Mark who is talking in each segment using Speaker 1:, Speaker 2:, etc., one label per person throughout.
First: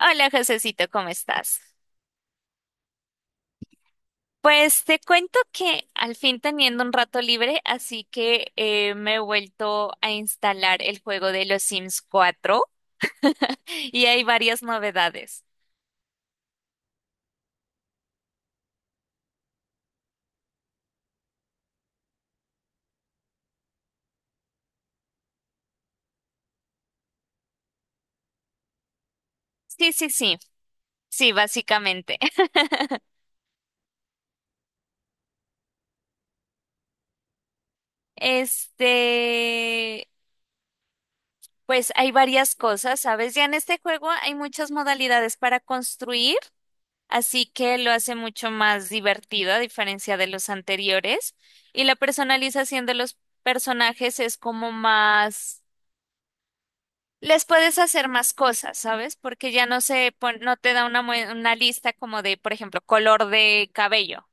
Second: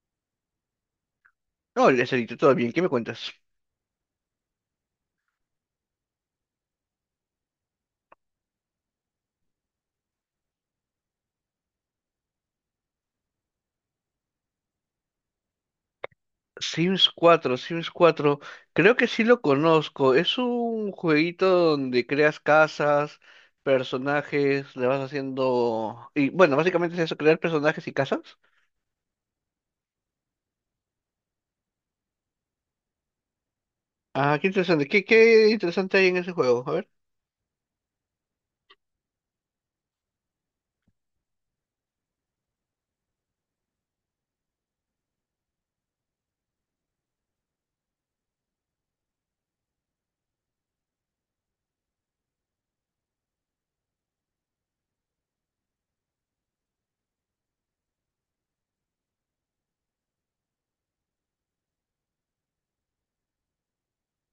Speaker 1: Hola, Josecito, ¿cómo estás?
Speaker 2: No, el Estherito, todo bien, ¿qué me cuentas?
Speaker 1: Pues te cuento que al fin teniendo un rato libre, así que me he vuelto a instalar el juego de los Sims 4 y hay varias novedades.
Speaker 2: Sims cuatro, Sims cuatro. Creo que sí lo conozco. Es un jueguito donde creas casas, personajes, le vas haciendo. Y bueno, básicamente es eso, crear personajes y casas.
Speaker 1: Sí, sí, sí, sí, básicamente.
Speaker 2: Ah, qué interesante. ¿Qué interesante hay en ese juego? A ver.
Speaker 1: Este, pues hay varias cosas, ¿sabes? Ya en este juego hay muchas modalidades para construir. Así que lo hace mucho más divertido a diferencia de los anteriores. Y la personalización de los personajes es como más... Les puedes hacer más cosas, ¿sabes? Porque ya no te da una lista como de, por ejemplo, color de cabello,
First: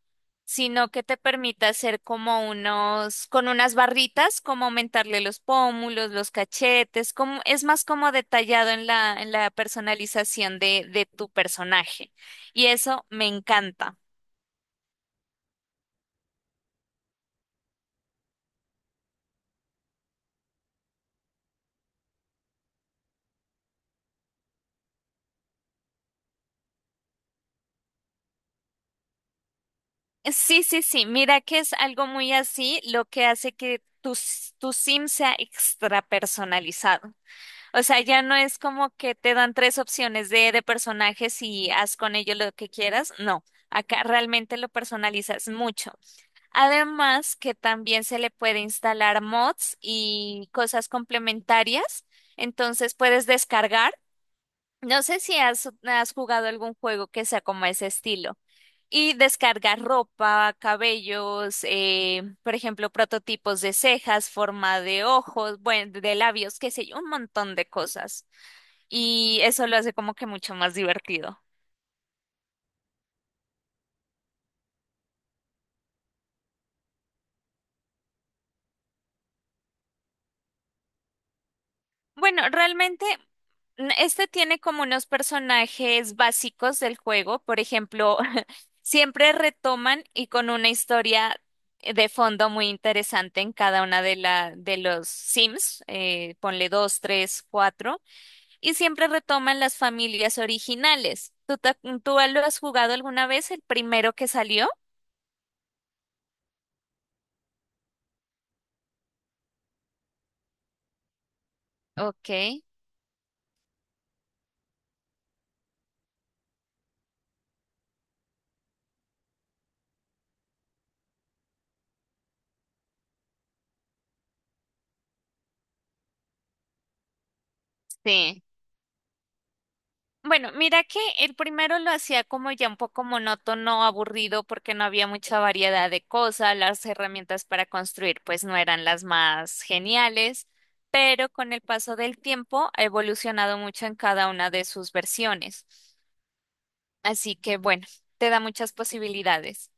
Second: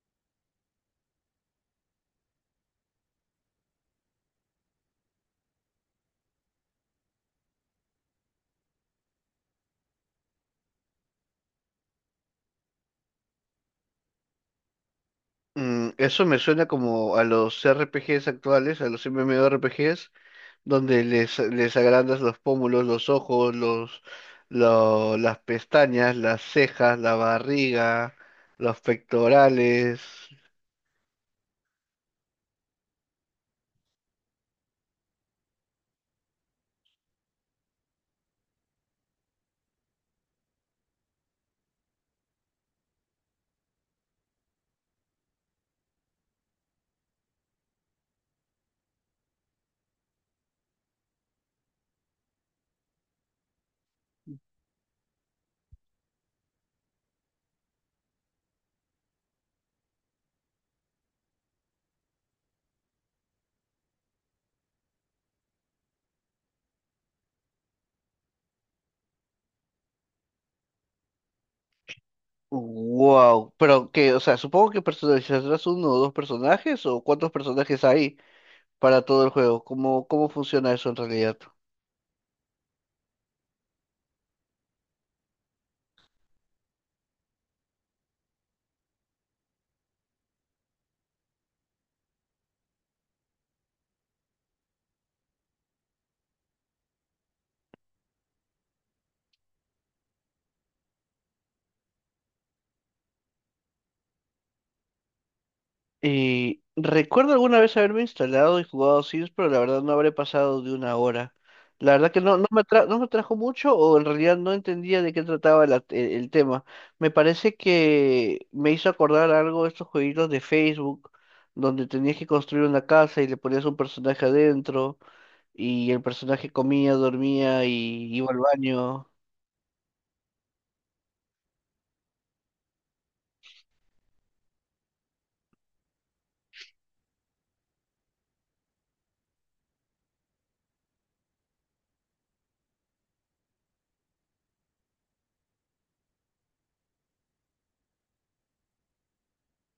Speaker 1: sino que te permite hacer como con unas barritas, como aumentarle los pómulos, los cachetes, como, es más como detallado en la personalización de tu personaje. Y eso me encanta.
Speaker 2: Eso me suena como a los RPGs actuales, a los MMORPGs, donde les agrandas los pómulos, los ojos, las pestañas, las cejas, la barriga, los pectorales.
Speaker 1: Sí, sí, sí, mira que es algo muy así lo que hace que tu sim sea extra personalizado. O sea, ya no es como que te dan tres opciones de personajes y haz con ellos lo que quieras. No, acá realmente lo personalizas mucho. Además que también se le puede instalar mods y cosas complementarias. Entonces puedes descargar. No sé si has jugado algún juego que sea como ese estilo. Y descargar ropa, cabellos, por ejemplo, prototipos de cejas, forma de ojos, bueno, de labios, qué sé yo, un montón de cosas. Y eso lo hace como que mucho más divertido.
Speaker 2: Wow, pero que, o sea, supongo que personalizarás uno o dos personajes o cuántos personajes hay para todo el juego. ¿Cómo funciona eso en realidad?
Speaker 1: Bueno, realmente este tiene como unos personajes básicos del juego. Por ejemplo, siempre retoman y con una historia de fondo muy interesante en cada una de los Sims. Ponle dos, tres, cuatro. Y siempre retoman las familias originales. ¿Tú lo has jugado alguna vez, el primero que salió?
Speaker 2: Recuerdo alguna vez haberme instalado y jugado Sims, pero la verdad no habré pasado de una hora. La verdad que
Speaker 1: Ok,
Speaker 2: no, no me atrajo mucho o en realidad no entendía de qué trataba el tema. Me parece que me hizo acordar algo de estos jueguitos de Facebook, donde tenías que construir una casa y le ponías un personaje adentro y el personaje comía, dormía y iba al
Speaker 1: sí.
Speaker 2: baño.
Speaker 1: Bueno, mira que el primero lo hacía como ya un poco monótono, aburrido, porque no había mucha variedad de cosas, las herramientas para construir pues no eran las más geniales, pero con el paso del tiempo ha evolucionado mucho en cada una de sus versiones. Así que bueno, te da muchas posibilidades.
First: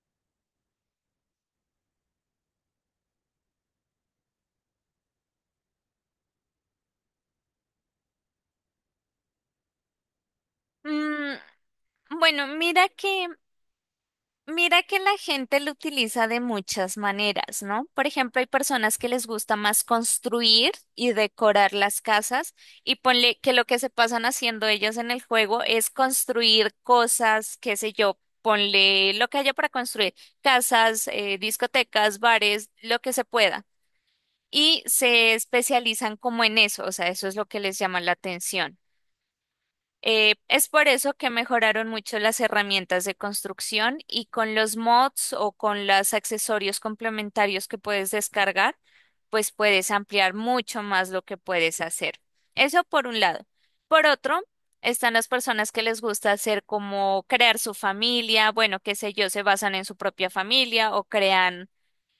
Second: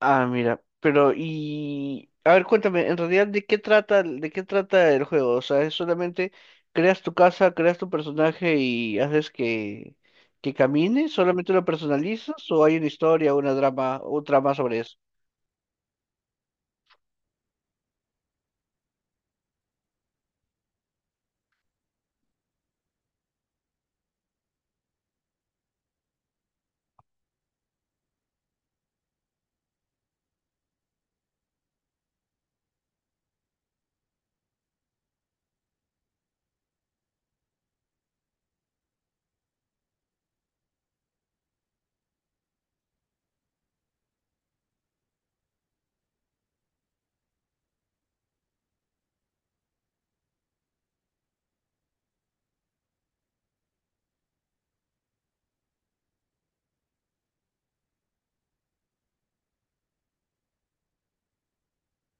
Speaker 2: Ah, mira, pero y a ver, cuéntame, en realidad de qué trata el juego, o sea, es solamente creas tu casa, creas tu personaje y haces que camine,
Speaker 1: Mm,
Speaker 2: solamente lo
Speaker 1: bueno,
Speaker 2: personalizas o hay una
Speaker 1: mira que
Speaker 2: historia, una drama, un trama sobre
Speaker 1: Mira
Speaker 2: eso.
Speaker 1: que la gente lo utiliza de muchas maneras, ¿no? Por ejemplo, hay personas que les gusta más construir y decorar las casas y ponle que lo que se pasan haciendo ellos en el juego es construir cosas, qué sé yo, ponle lo que haya para construir, casas, discotecas, bares, lo que se pueda. Y se especializan como en eso, o sea, eso es lo que les llama la atención. Es por eso que mejoraron mucho las herramientas de construcción y con los mods o con los accesorios complementarios que puedes descargar, pues puedes ampliar mucho más lo que puedes hacer. Eso por un lado. Por otro, están las personas que les gusta hacer como crear su familia, bueno, qué sé yo, se basan en su propia familia o crean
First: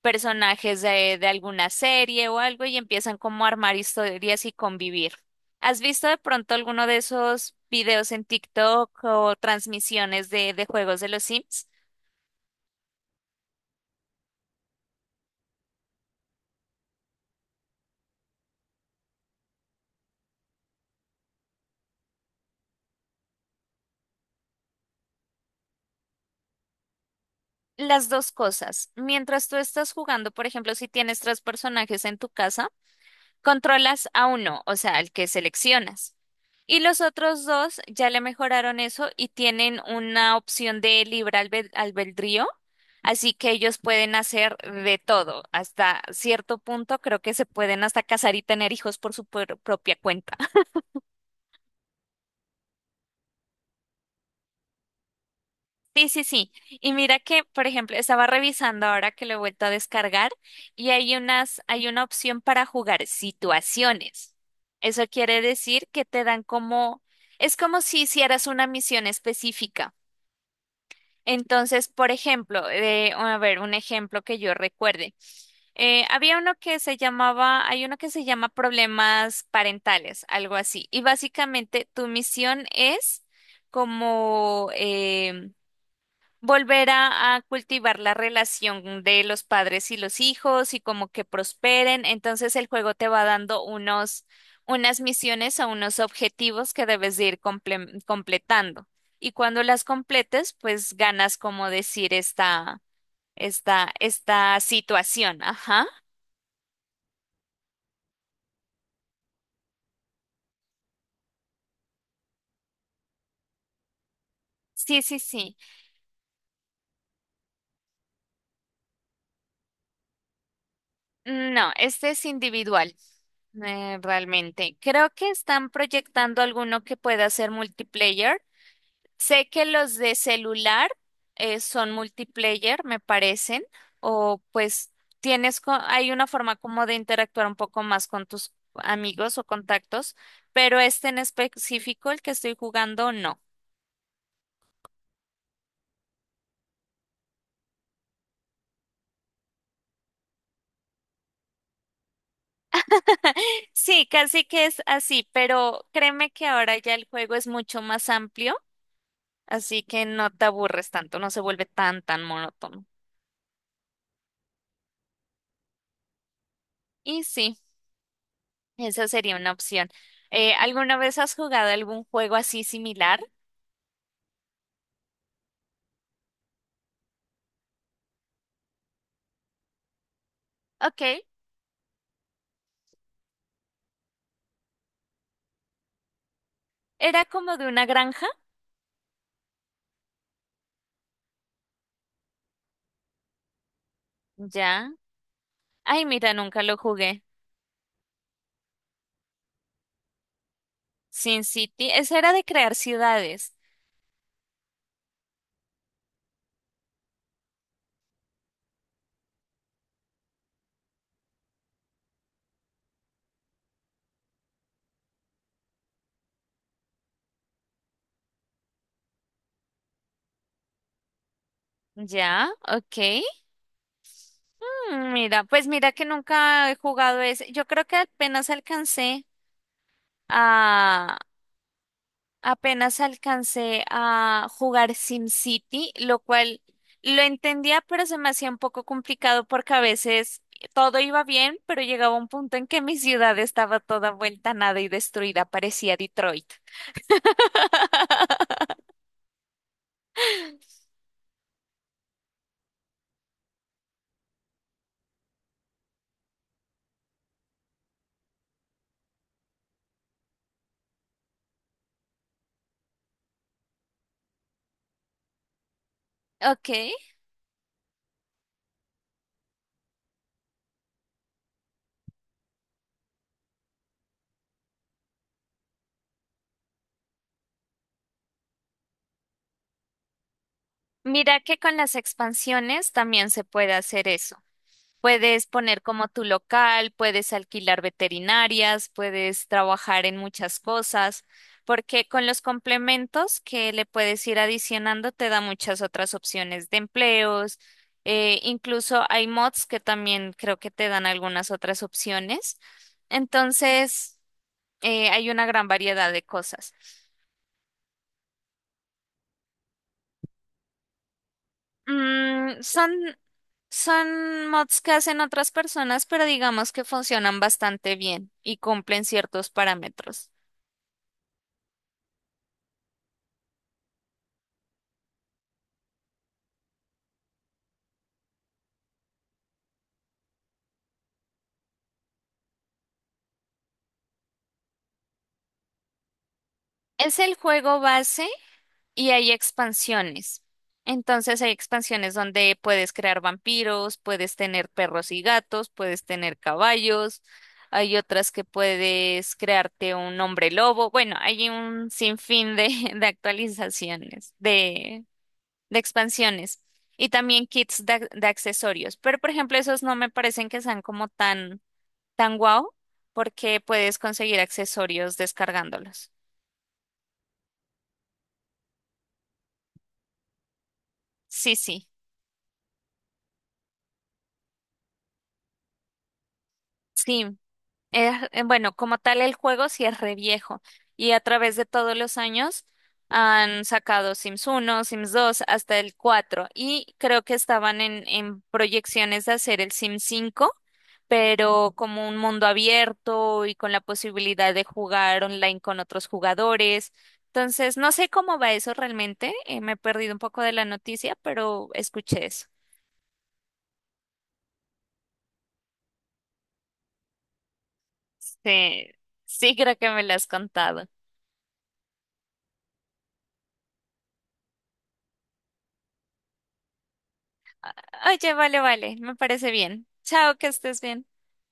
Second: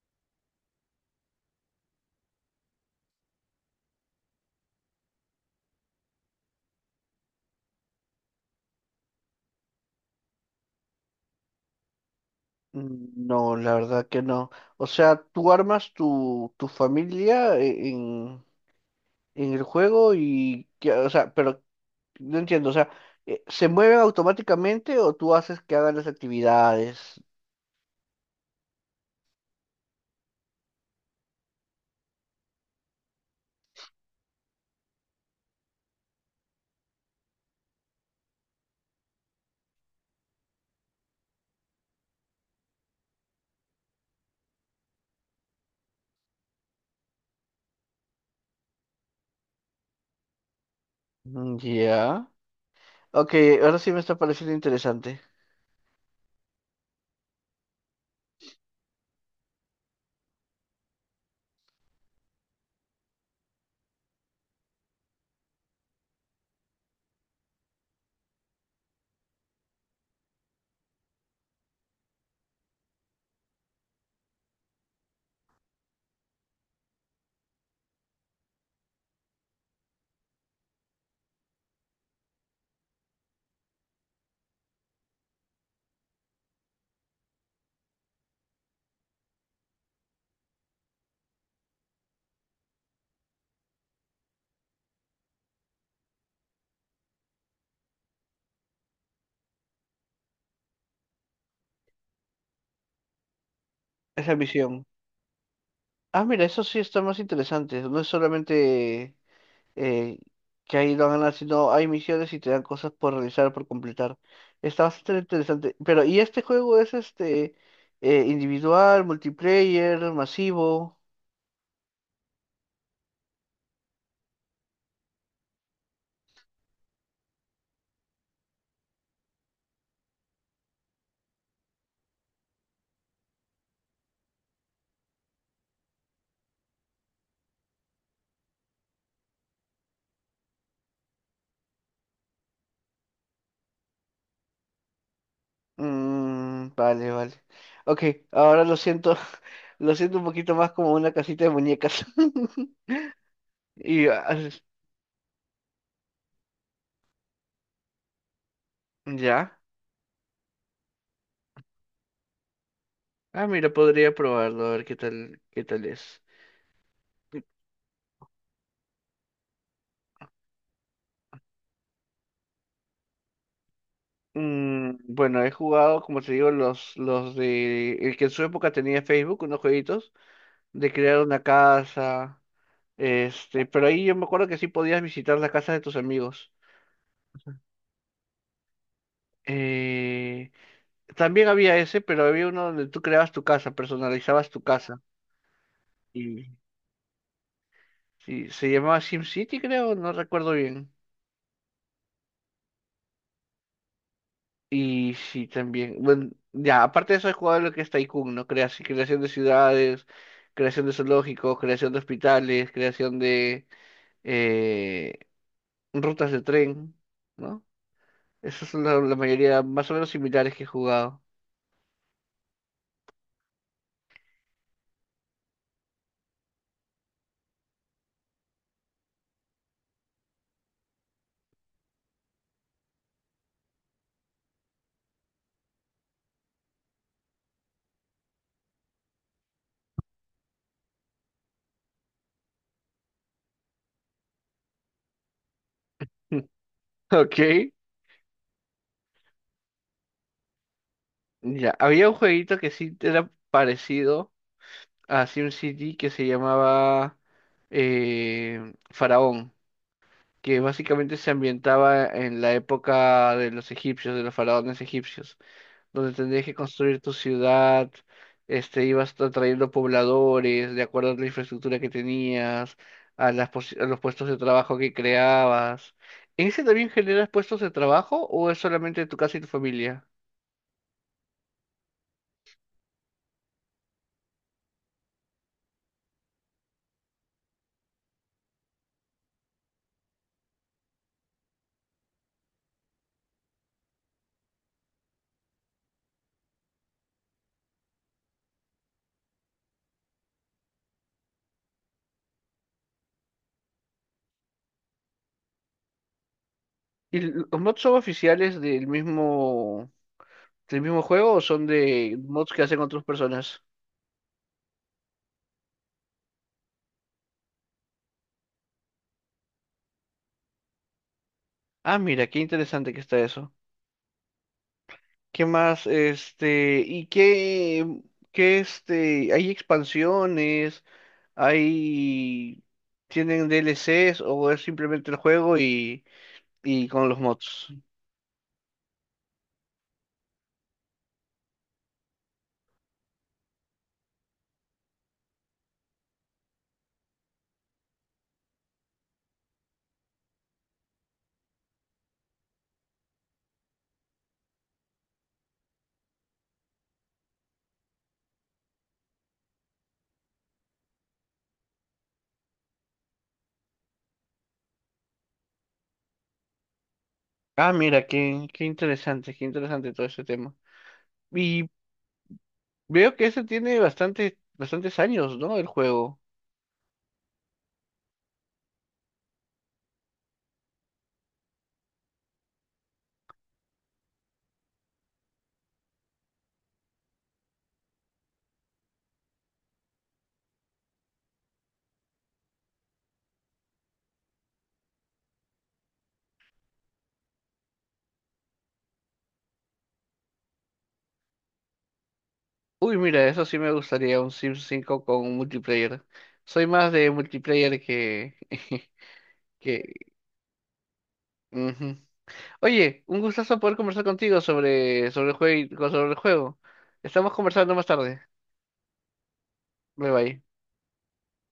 Speaker 1: personajes de alguna serie o algo y empiezan como a armar historias y convivir. ¿Has visto de pronto alguno de esos videos en TikTok o transmisiones de juegos de los Sims?
Speaker 2: No, la verdad que no. O sea, tú armas tu familia en el juego o sea, pero no entiendo, o sea, ¿se mueven automáticamente o tú haces que hagan las actividades?
Speaker 1: Las dos cosas. Mientras tú estás jugando, por ejemplo, si tienes tres personajes en tu casa, controlas a uno, o sea, al que seleccionas. Y los otros dos ya le mejoraron eso y tienen una opción de libre albedrío, así que ellos pueden hacer de todo. Hasta cierto punto creo que se pueden hasta casar y tener hijos por su propia cuenta.
Speaker 2: Mm. Ya. Ok, ahora sí me está pareciendo interesante
Speaker 1: Sí, sí, sí. Y mira que, por ejemplo, estaba revisando ahora que lo he vuelto a descargar y hay una opción para jugar situaciones. Eso quiere decir que te dan como, es como si hicieras una misión específica. Entonces, por ejemplo, a ver, un ejemplo que yo recuerde. Había uno que se llamaba, hay uno que se llama problemas parentales, algo así. Y básicamente tu misión es como volver a cultivar la relación de los padres y los hijos y como que prosperen. Entonces el juego te va dando unos, unas misiones o unos objetivos que debes de ir completando. Y cuando las completes, pues ganas como decir esta, esta,
Speaker 2: esa
Speaker 1: esta
Speaker 2: misión.
Speaker 1: situación. Ajá.
Speaker 2: Ah, mira, eso sí está más interesante. No es solamente eh, que ahí lo ganas, sino hay misiones y te dan cosas por realizar, por completar. Está
Speaker 1: Sí, sí,
Speaker 2: bastante
Speaker 1: sí.
Speaker 2: interesante. Pero, ¿y este juego es individual, multiplayer, masivo?
Speaker 1: No, este es individual. Realmente, creo que están proyectando alguno que pueda ser multiplayer. Sé que los de celular son multiplayer, me parecen, o pues tienes, hay una forma como de interactuar un poco más con tus amigos o contactos, pero este en específico, el que estoy jugando, no.
Speaker 2: Mm, vale, vale. Ok, ahora lo siento, lo siento un poquito más como una casita de muñecas. Y
Speaker 1: Sí, casi
Speaker 2: ah,
Speaker 1: que es así, pero créeme que ahora ya el juego es mucho más amplio,
Speaker 2: ya.
Speaker 1: así que no te aburres tanto, no se vuelve tan, tan monótono.
Speaker 2: Ah, mira, podría probarlo, a ver qué tal es.
Speaker 1: Y sí, esa sería una opción. ¿Alguna vez has jugado algún juego así similar?
Speaker 2: Bueno, he jugado, como te digo, los de. El que en su época tenía Facebook, unos jueguitos, de
Speaker 1: Ok.
Speaker 2: crear una casa, pero ahí yo me acuerdo que sí podías visitar la casa de tus amigos.
Speaker 1: Era como de una granja,
Speaker 2: Eh, También había ese, pero había uno donde tú creabas tu casa, personalizabas tu
Speaker 1: ya.
Speaker 2: casa.
Speaker 1: Ay, mira,
Speaker 2: Y
Speaker 1: nunca lo jugué.
Speaker 2: sí, se llamaba SimCity, creo, no recuerdo bien.
Speaker 1: Sin City, ese era de crear ciudades,
Speaker 2: Y sí, también. Bueno, ya, aparte de eso he jugado lo que es Tycoon, ¿no? Creación de ciudades, creación de zoológicos, creación de hospitales, creación de eh, rutas de tren, ¿no? Esas son la mayoría más o menos similares que he jugado.
Speaker 1: ya, ok. Mm, mira, pues mira que nunca he jugado ese. Yo creo que a, apenas alcancé a jugar Sin City, lo cual lo entendía, pero se me hacía un poco complicado porque a veces todo iba bien, pero llegaba un punto en que mi ciudad estaba toda vuelta a nada y destruida, parecía Detroit.
Speaker 2: Ok. Ya, había un jueguito que sí era parecido a SimCity que se llamaba Faraón, que básicamente se ambientaba en la época de los egipcios, de los faraones egipcios, donde tendrías que
Speaker 1: Ok.
Speaker 2: construir tu ciudad, ibas trayendo pobladores de acuerdo a la infraestructura que tenías, a los puestos de trabajo que creabas. ¿En ese también generas puestos de trabajo o es solamente tu casa y tu familia?
Speaker 1: Mira que con las expansiones también se puede hacer eso. Puedes poner como tu local, puedes alquilar veterinarias, puedes trabajar en muchas cosas, porque con los complementos que le puedes ir adicionando te da muchas otras opciones de empleos. Incluso hay mods que también creo que te dan algunas otras opciones. Entonces, hay una gran variedad de cosas.
Speaker 2: ¿Y los mods son oficiales del mismo juego o son de mods
Speaker 1: Mm,
Speaker 2: que hacen
Speaker 1: son,
Speaker 2: otras personas?
Speaker 1: son mods que hacen otras personas, pero digamos que funcionan bastante bien y cumplen ciertos parámetros.
Speaker 2: Ah, mira, qué interesante que está eso. ¿Qué más? ¿Y qué hay expansiones? Hay Tienen DLCs o es simplemente el juego y con
Speaker 1: Es
Speaker 2: los
Speaker 1: el
Speaker 2: mods.
Speaker 1: juego base y hay expansiones. Entonces hay expansiones donde puedes crear vampiros, puedes tener perros y gatos, puedes tener caballos, hay otras que puedes crearte un hombre lobo. Bueno, hay un sinfín de, de actualizaciones, de expansiones y también kits de accesorios. Pero, por ejemplo, esos no me parecen que sean como tan, tan guau, porque puedes conseguir accesorios descargándolos.
Speaker 2: Ah, mira, qué interesante, qué interesante todo ese tema.
Speaker 1: Sí,
Speaker 2: Y
Speaker 1: sí,
Speaker 2: veo que ese tiene bastante, bastantes años, ¿no? El juego.
Speaker 1: sí. Es, bueno, como tal el juego sí es re viejo y a través de todos los años han sacado Sims 1, Sims 2, hasta el 4 y creo que estaban en proyecciones de hacer el Sims 5, pero como un mundo abierto y con la posibilidad de jugar online con otros jugadores. Entonces, no sé cómo va eso realmente, me he perdido un poco de la noticia, pero escuché eso.
Speaker 2: Uy, mira, eso sí me gustaría, un Sims cinco con multiplayer. Soy más de multiplayer que.
Speaker 1: Sí, sí creo que
Speaker 2: Que.
Speaker 1: me lo has contado.
Speaker 2: Ujú. Oye, un gustazo poder conversar contigo sobre el juego. Estamos conversando más tarde.
Speaker 1: Oye, vale, vale, me parece bien.
Speaker 2: Bye
Speaker 1: Chao,
Speaker 2: bye.
Speaker 1: que estés bien.